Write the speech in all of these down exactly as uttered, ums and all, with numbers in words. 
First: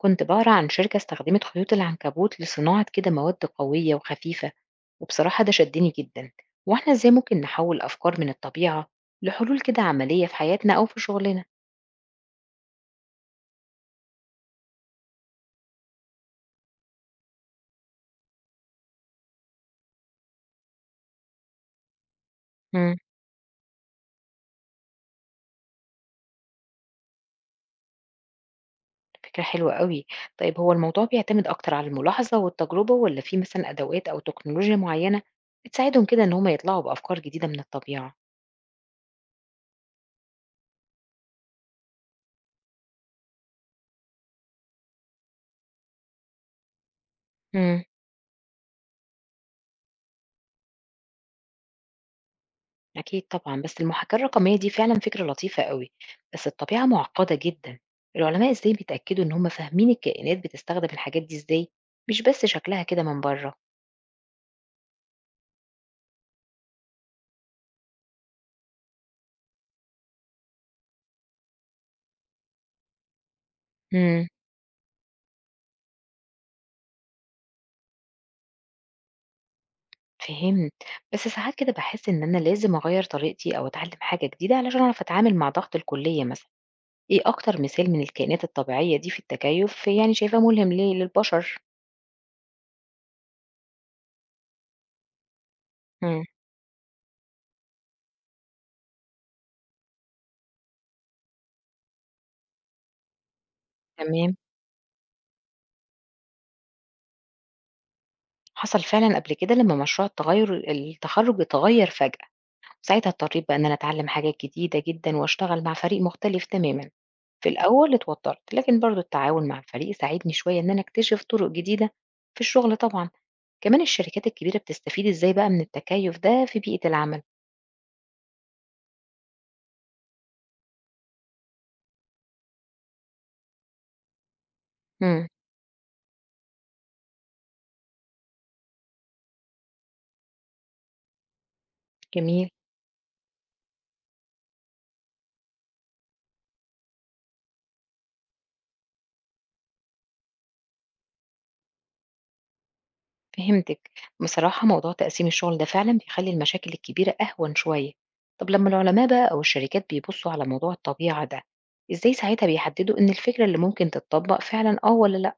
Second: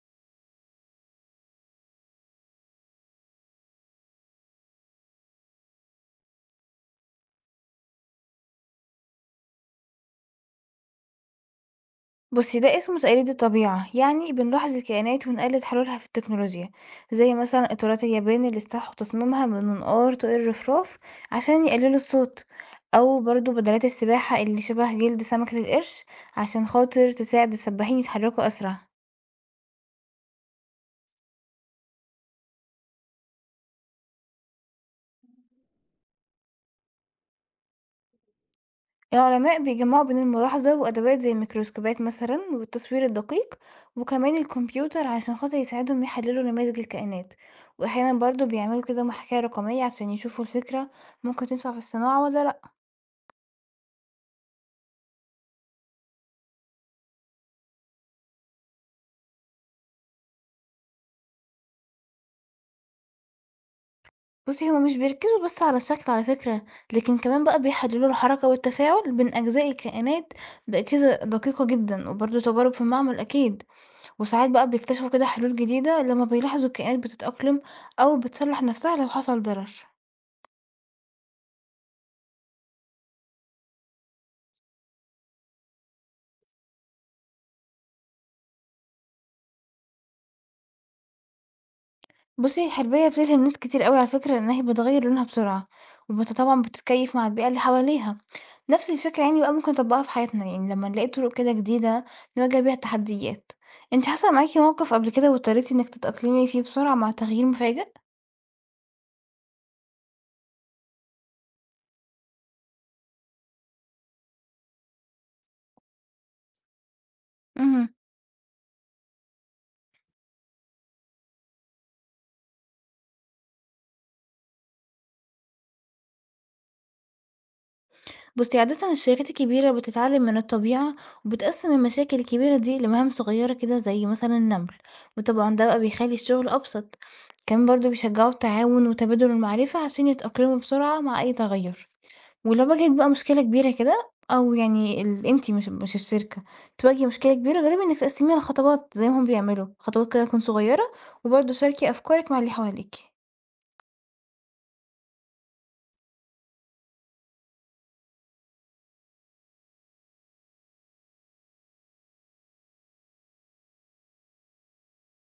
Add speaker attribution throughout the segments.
Speaker 1: كنت بقرا عن شركة استخدمت خيوط العنكبوت لصناعة كده مواد قوية وخفيفة، وبصراحة ده شدني جدا. واحنا ازاي ممكن نحول أفكار من الطبيعة لحلول كده عملية في حياتنا أو في شغلنا؟
Speaker 2: بُصّي، ده اسمه تقليد الطبيعة، يعني بنلاحظ الكائنات ونقلد حلولها في التكنولوجيا، زي مثلًا إطارات اليابان اللي استوحوا تصميمها من منقار طائر الرفراف عشان يقللوا الصوت،
Speaker 1: مم.
Speaker 2: أو برضه بدلات السباحة اللي شبه جلد سمكة القرش عشان خاطر تساعد السباحين يتحركوا أسرع.
Speaker 1: فكرة حلوة قوي. طيب هو الموضوع بيعتمد أكتر على الملاحظة والتجربة ولا في مثلا أدوات أو تكنولوجيا معينة بتساعدهم كده إن هما يطلعوا بأفكار جديدة من الطبيعة؟
Speaker 2: العلماء بيجمعوا بين الملاحظة وأدوات زي الميكروسكوبات مثلا والتصوير الدقيق وكمان الكمبيوتر عشان خاطر يساعدهم يحللوا نماذج الكائنات.
Speaker 1: مم.
Speaker 2: وأحيانا برضو بيعملوا كده محاكاة رقمية عشان يشوفوا الفكرة ممكن تنفع في الصناعة ولا لأ.
Speaker 1: أكيد طبعًا، بس المحاكاة الرقمية دي فعلًا فكرة لطيفة أوي، بس الطبيعة معقدة جدًا، العلماء إزاي بيتأكدوا إن هم فاهمين الكائنات بتستخدم الحاجات دي إزاي، مش بس شكلها كده من برّه؟
Speaker 2: بصي هما مش بيركزوا بس على الشكل على فكرة، لكن كمان بقى بيحللوا الحركة والتفاعل بين أجزاء الكائنات بأجهزة دقيقة جدا وبرضو تجارب في المعمل أكيد.
Speaker 1: إمم.
Speaker 2: وساعات بقى بيكتشفوا كده حلول جديدة لما بيلاحظوا الكائنات بتتأقلم أو بتصلح نفسها لو حصل ضرر.
Speaker 1: فهمت، بس ساعات كده باحس إن أنا لازم أغيّر طريقتي أو أتعلم حاجة جديدة علشان أعرف أتعامل مع ضغط الكلية مثلًا، إيه أكتر مثال من الكائنات الطبيعية دي في التكيُّف يعني شايفاه ملهم ليه للبشر؟
Speaker 2: بُصّي، الحرباية بتلهم ناس كتير أوي على فكرة، لإن هي بتغيّر لونها بسرعة،
Speaker 1: إمم.
Speaker 2: وبت طبعًا بتتكيّف مع البيئة اللي حواليها. نفس الفكرة يعني بقى ممكن نطبّقها في حياتنا، يعني لمّا نلاقي طرق كده جديدة نواجه بيها التحديات. أنتِ حصل
Speaker 1: تمام،
Speaker 2: معاكِ موقف قبل كده واضطريتِ إنِّك تتأقلمي فيه بسرعة مع تغيير مفاجئ؟
Speaker 1: حصل فعلًا قبل كده لمّا مشروع التغير التخرُّج اتغيّر فجأة. ساعتها اضطريت بقى إن أنا أتعلم حاجات جديدة جدًا وأشتغل مع فريق مختلف تمامًا، في
Speaker 2: اهم.
Speaker 1: الأول اتوترت، لكن برضه التعاون مع الفريق ساعدني شوية إن أنا أكتشف طرق جديدة في الشغل طبعًا، كمان الشركات الكبيرة بتستفيد إزاي بقى من التكيُّف ده في بيئة العمل.
Speaker 2: بُصي، عادةً الشركات الكبيرة بتتعلم من الطبيعة، وبتقسم المشاكل الكبيرة دي لمهام صغيرة كده زي مثلًا النمل،
Speaker 1: إمم.
Speaker 2: وطبعًا ده بقى بيخلي الشغل أبسط، كمان برضه بيشجعوا التعاون وتبادل المعرفة عشان يتأقلموا بسرعة مع أي تغير،
Speaker 1: جميل.
Speaker 2: ولو واجهت بقى مشكلة كبيرة كده أو يعني ال أنتِ مش مش الشركة تواجهي مشكلة كبيرة، جربي إنِك تقسميها لخطوات زي ما هم بيعملوا، خطوات كده تكون صغيرة، وبرضه شاركي أفكارك مع اللي حواليكِ.
Speaker 1: فهمتِك. بصراحة موضوع تقسيم الشغل ده فعلًا بيخلّي المشاكل الكبيرة أهون شوية. طب لمّا العلماء بقى أو الشركات بيبصوا على موضوع الطبيعة ده، إزاي ساعتها بيحددوا إن الفكرة اللي ممكن تتطبّق فعلًا آه والّا لأ؟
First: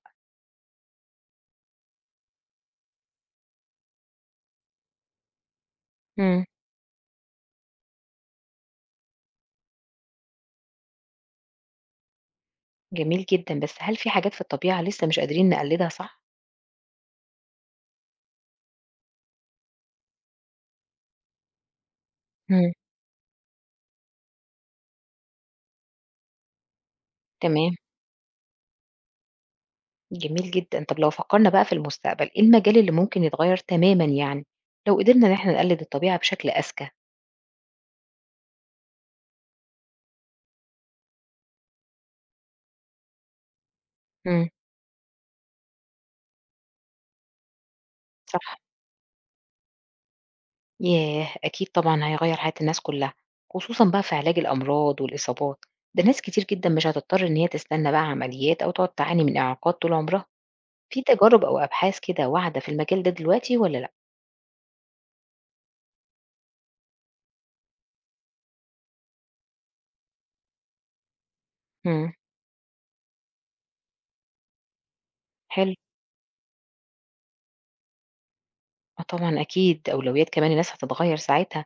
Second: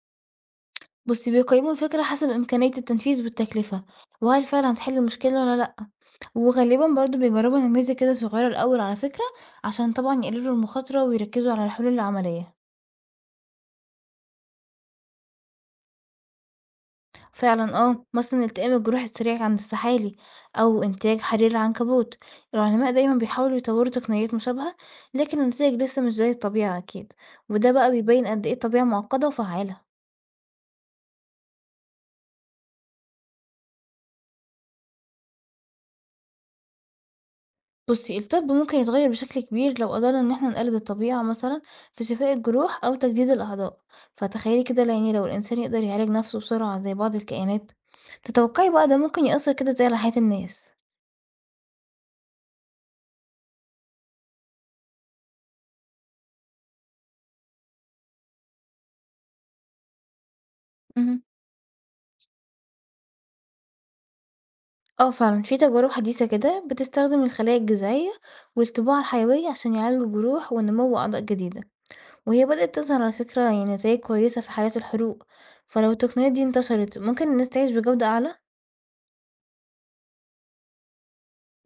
Speaker 2: بُصي، بيقيموا الفكرة حسب إمكانية التنفيذ والتكلفة، وهل فعلًا هتحل المشكلة والّا لأ.
Speaker 1: إمم.
Speaker 2: وغالبًا برضه بيجرّبوا نماذج كده صغيرة الأول على فكرة، عشان طبعًا يقللوا المخاطرة ويركّزوا على الحلول العملية.
Speaker 1: جميل جدًا، بس هل في حاجات في الطبيعة لسه مش قادرين نقلّدها صح؟
Speaker 2: فعلًا آه، مثلًا التئام الجروح السريع عند السحالي أو إنتاج حرير العنكبوت.
Speaker 1: إمم.
Speaker 2: العلماء دايمًا بيحاولوا يطوّروا تقنيات مشابهة، لكن النتايج لسه مش زي الطبيعة أكيد، وده
Speaker 1: تمام.
Speaker 2: بقى بيبين قد إيه الطبيعة معقدة وفعّالة.
Speaker 1: جميل جدًا، طب لو فكّرنا بقى في المستقبل، إيه المجال اللي ممكن يتغيّر تمامًا يعني، لو قدرنا إن إحنا نقلّد الطبيعة بشكل أذكى؟
Speaker 2: بُصّي، الطب ممكن يتغيّر بشكل كبير لو قدرنا إن إحنا نقلد الطبيعة مثلًا في شفاء الجروح أو تجديد الأعضاء،
Speaker 1: إمم.
Speaker 2: فتخيّلي كده ل يعني لو الإنسان يقدر يعالج نَفْسه بسرعة زي بعض الكائنات،
Speaker 1: صح.
Speaker 2: تتوقّعي بقى ده ممكن يأثّر كده إزاي على حياة الناس؟
Speaker 1: ياه! أكيد طبعًا هيغيّر حياة الناس كلّها، خصوصًا بقى في علاج الأمراض والإصابات، ده ناس كتير جدًا مش هتضطر إن هي تستنى بقى عمليات أو تقعد تعاني من إعاقات طول عمرها، في
Speaker 2: اهم.
Speaker 1: تجارب أو أبحاث كده واعدة في المجال ده دلوقتي والّا لأ؟
Speaker 2: آه فعلًا، في تجارب حديثة كده بتستخدم الخلايا الجذعية والطباعة الحيوية عشان يعالجوا جروح ونمو أعضاء جديدة،
Speaker 1: إمم.
Speaker 2: وهي بدأت تظهر على فكرة يعني نتايج كويسة في حالات الحروق،
Speaker 1: حلو.
Speaker 2: فلو التقنيات دي انتشرت ممكن الناس تعيش بجودة أعلى؟
Speaker 1: آه طبعًا أكيد، أولويات كمان الناس هتتغيّر ساعتها.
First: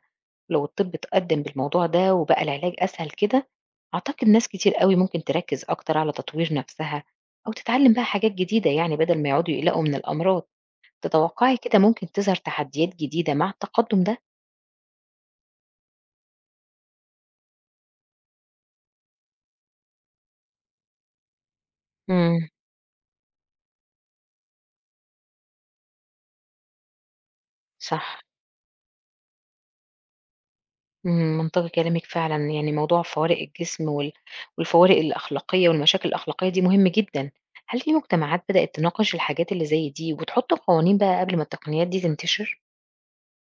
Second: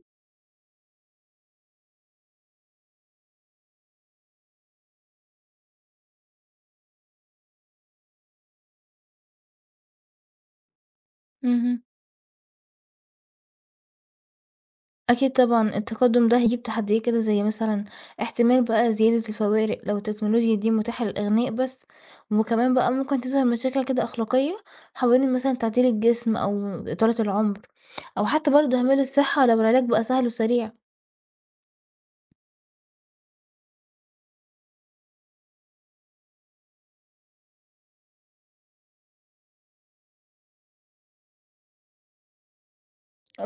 Speaker 1: لو الطب اتقدم بالموضوع ده وبقى العلاج أسهل كده أعتقد ناس كتير قوي ممكن تركز أكتر على تطوير نفسها أو تتعلم بقى حاجات جديدة يعني بدل ما يقعدوا يقلقوا من الأمراض. تتوقعي كده
Speaker 2: اهم.
Speaker 1: ممكن تظهر تحديات جديدة مع التقدم ده؟
Speaker 2: أكيد طبعًا التقدُّم ده هيجيب تحديات كده زي مثلًا احتمال بقى زيادة الفوارق لو التكنولوجيا دي متاحة للأغنياء بس،
Speaker 1: امم.
Speaker 2: وكمان بقى ممكن تظهر مشاكل كده أخلاقية حوالين مثلًا تعديل الجسم أو إطالة العُمر
Speaker 1: صح.
Speaker 2: أو حتى برضه أهمال الصحة لو العلاج بقى سهل وسريع.
Speaker 1: امم، منطقي كلامك فعلا، يعني موضوع فوارق الجسم وال- والفوارق الأخلاقية والمشاكل الأخلاقية دي مهم جدا. هل في مجتمعات بدأت تناقش الحاجات اللي زي دي وتحط قوانين بقى قبل ما التقنيات دي تنتشر؟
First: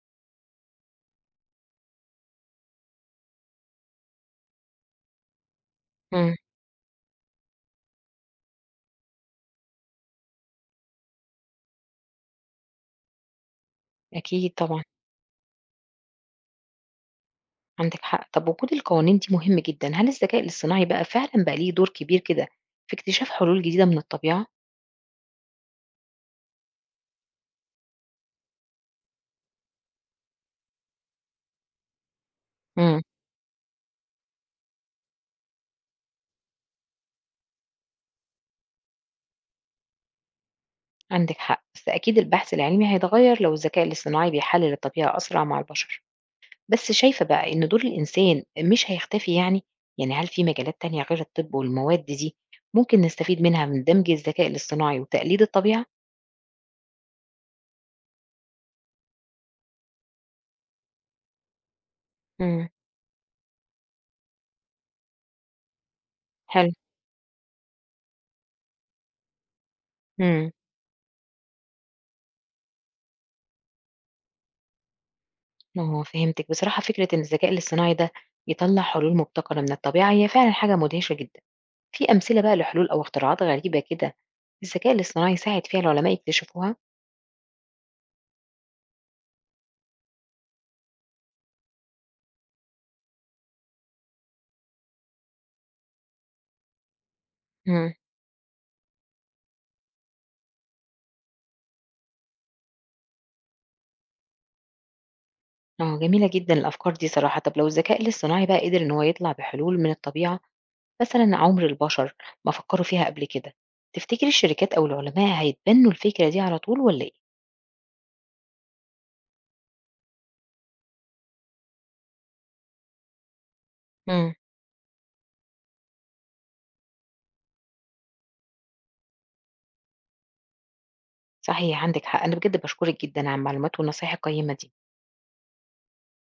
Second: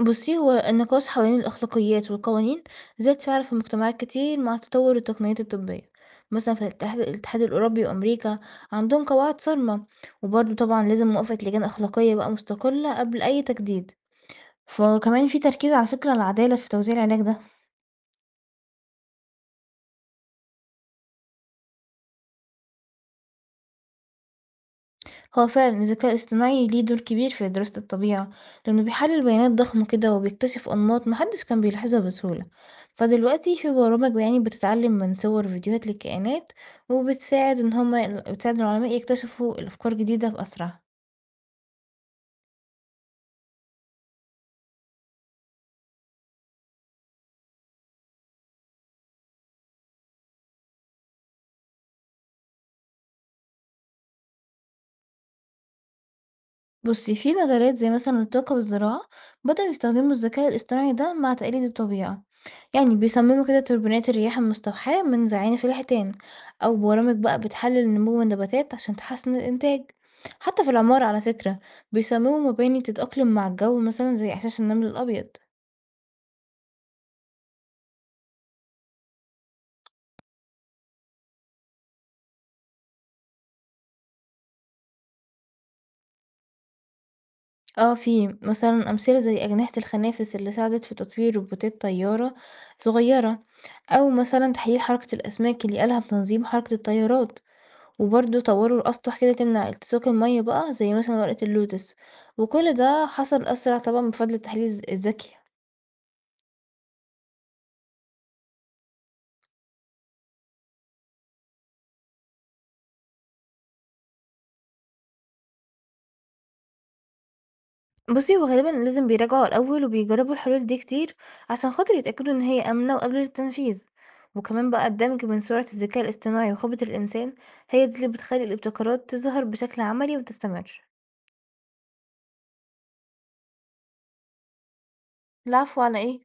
Speaker 2: بُصّي، هو النقاش حوالين الأخلاقيات والقوانين زاد فعلًا في مجتمعات كتير مع تطوُّر التقنيات الطبية،
Speaker 1: امم.
Speaker 2: مثلًا في الاتحاد الاتحاد الأوروبي وأمريكا عندهم قواعد صارمة، وبرضه طبعًا لازم موافقة لجان أخلاقية بقى مستقلة قبل أي تجديد.
Speaker 1: أكيد طبعا.
Speaker 2: فكمان في تركيز على فكرة العدالة في توزيع العلاج ده.
Speaker 1: عندِك حق. طب وجود القوانين دي مهم جدًا. هل الذكاء الاصطناعي بقى فعلًا بقى ليه دور كبير كده في اكتشاف حلول جديدة من الطبيعة؟
Speaker 2: هو فعلا الذكاء الاصطناعي ليه دور كبير في دراسة الطبيعة لأنه بيحلل بيانات ضخمة كده وبيكتشف أنماط محدش كان بيلاحظها بسهولة.
Speaker 1: إمم.
Speaker 2: فدلوقتي في برامج يعني بتتعلم من صور فيديوهات للكائنات وبتساعد إن هما بتساعد العلماء يكتشفوا الأفكار جديدة بأسرع.
Speaker 1: عندِك حق. بس أكيد البحث العلمي هيتغير لو الذكاء الاصطناعي بيحلل الطبيعة أسرع مع البشر. بس شايفة بقى إن دور الإنسان مش هيختفي يعني؟ يعني هل في مجالات تانية غير الطب والمواد دي ممكن نستفيد منها من دمج الذكاء الاصطناعي وتقليد الطبيعة؟
Speaker 2: بصي في مجالات زي مثلا الطاقة والزراعة بدأوا يستخدموا الذكاء الاصطناعي ده مع تقليد الطبيعة،
Speaker 1: إمم.
Speaker 2: يعني بيصمموا كده توربينات الرياح المستوحاة من زعانف الحيتان
Speaker 1: حلو.
Speaker 2: أو برامج بقى بتحلل نمو النباتات عشان تحسن الإنتاج.
Speaker 1: إمم.
Speaker 2: حتى في العمارة على فكرة بيصمموا مباني تتأقلم مع الجو مثلا زي إحساس النمل الأبيض.
Speaker 1: آه فهمتِك. بصراحة فكرة إن الذكاء الاصطناعي ده يطلّع حلول مبتكرة من الطبيعة هي فعلًا حاجة مدهشة جدًا. في أمثلة بقى لحلول أو اختراعات غريبة كده الذكاء الاصطناعي ساعد فيها العلماء يكتشفوها؟
Speaker 2: اه في مثلا أمثلة زي أجنحة الخنافس اللي ساعدت في تطوير روبوتات طيارة صغيرة أو مثلا تحليل حركة الأسماك اللي قالها بتنظيم حركة الطيارات،
Speaker 1: امم.
Speaker 2: وبرضه طوروا الأسطح كده تمنع التصاق المَيّة بقى زي مثلًا ورقة اللوتس، وكل ده حصل أسرع طبعًا بفضل التحليل الذ الذكي.
Speaker 1: اه، جميلة جدا الأفكار دي صراحة. طب لو الذكاء الاصطناعي بقى قدر إن هو يطلع بحلول من الطبيعة مثلا عمر البشر ما فكروا فيها قبل كده، تفتكري الشركات أو العلماء هيتبنوا الفكرة دي على طول ولا إيه؟
Speaker 2: بُصّي، هو غالبًا لازم بيراجعوا الأول وبيجربوا الحلول دي كتير عشان خاطر يتأكدوا إن هي آمنة وقابلة للتنفيذ،
Speaker 1: امم.
Speaker 2: وكمان بقى الدمج بين سرعة الذكاء الاصطناعي وخبرة الإنسان هي دي اللي بتخلّي الابتكارات تظهر بشكل عملي وتستمر.
Speaker 1: صحيح عندك حق، أنا بجد بشكرك جدا على المعلومات والنصائح القيمة دي.
Speaker 2: العفو، على إيه؟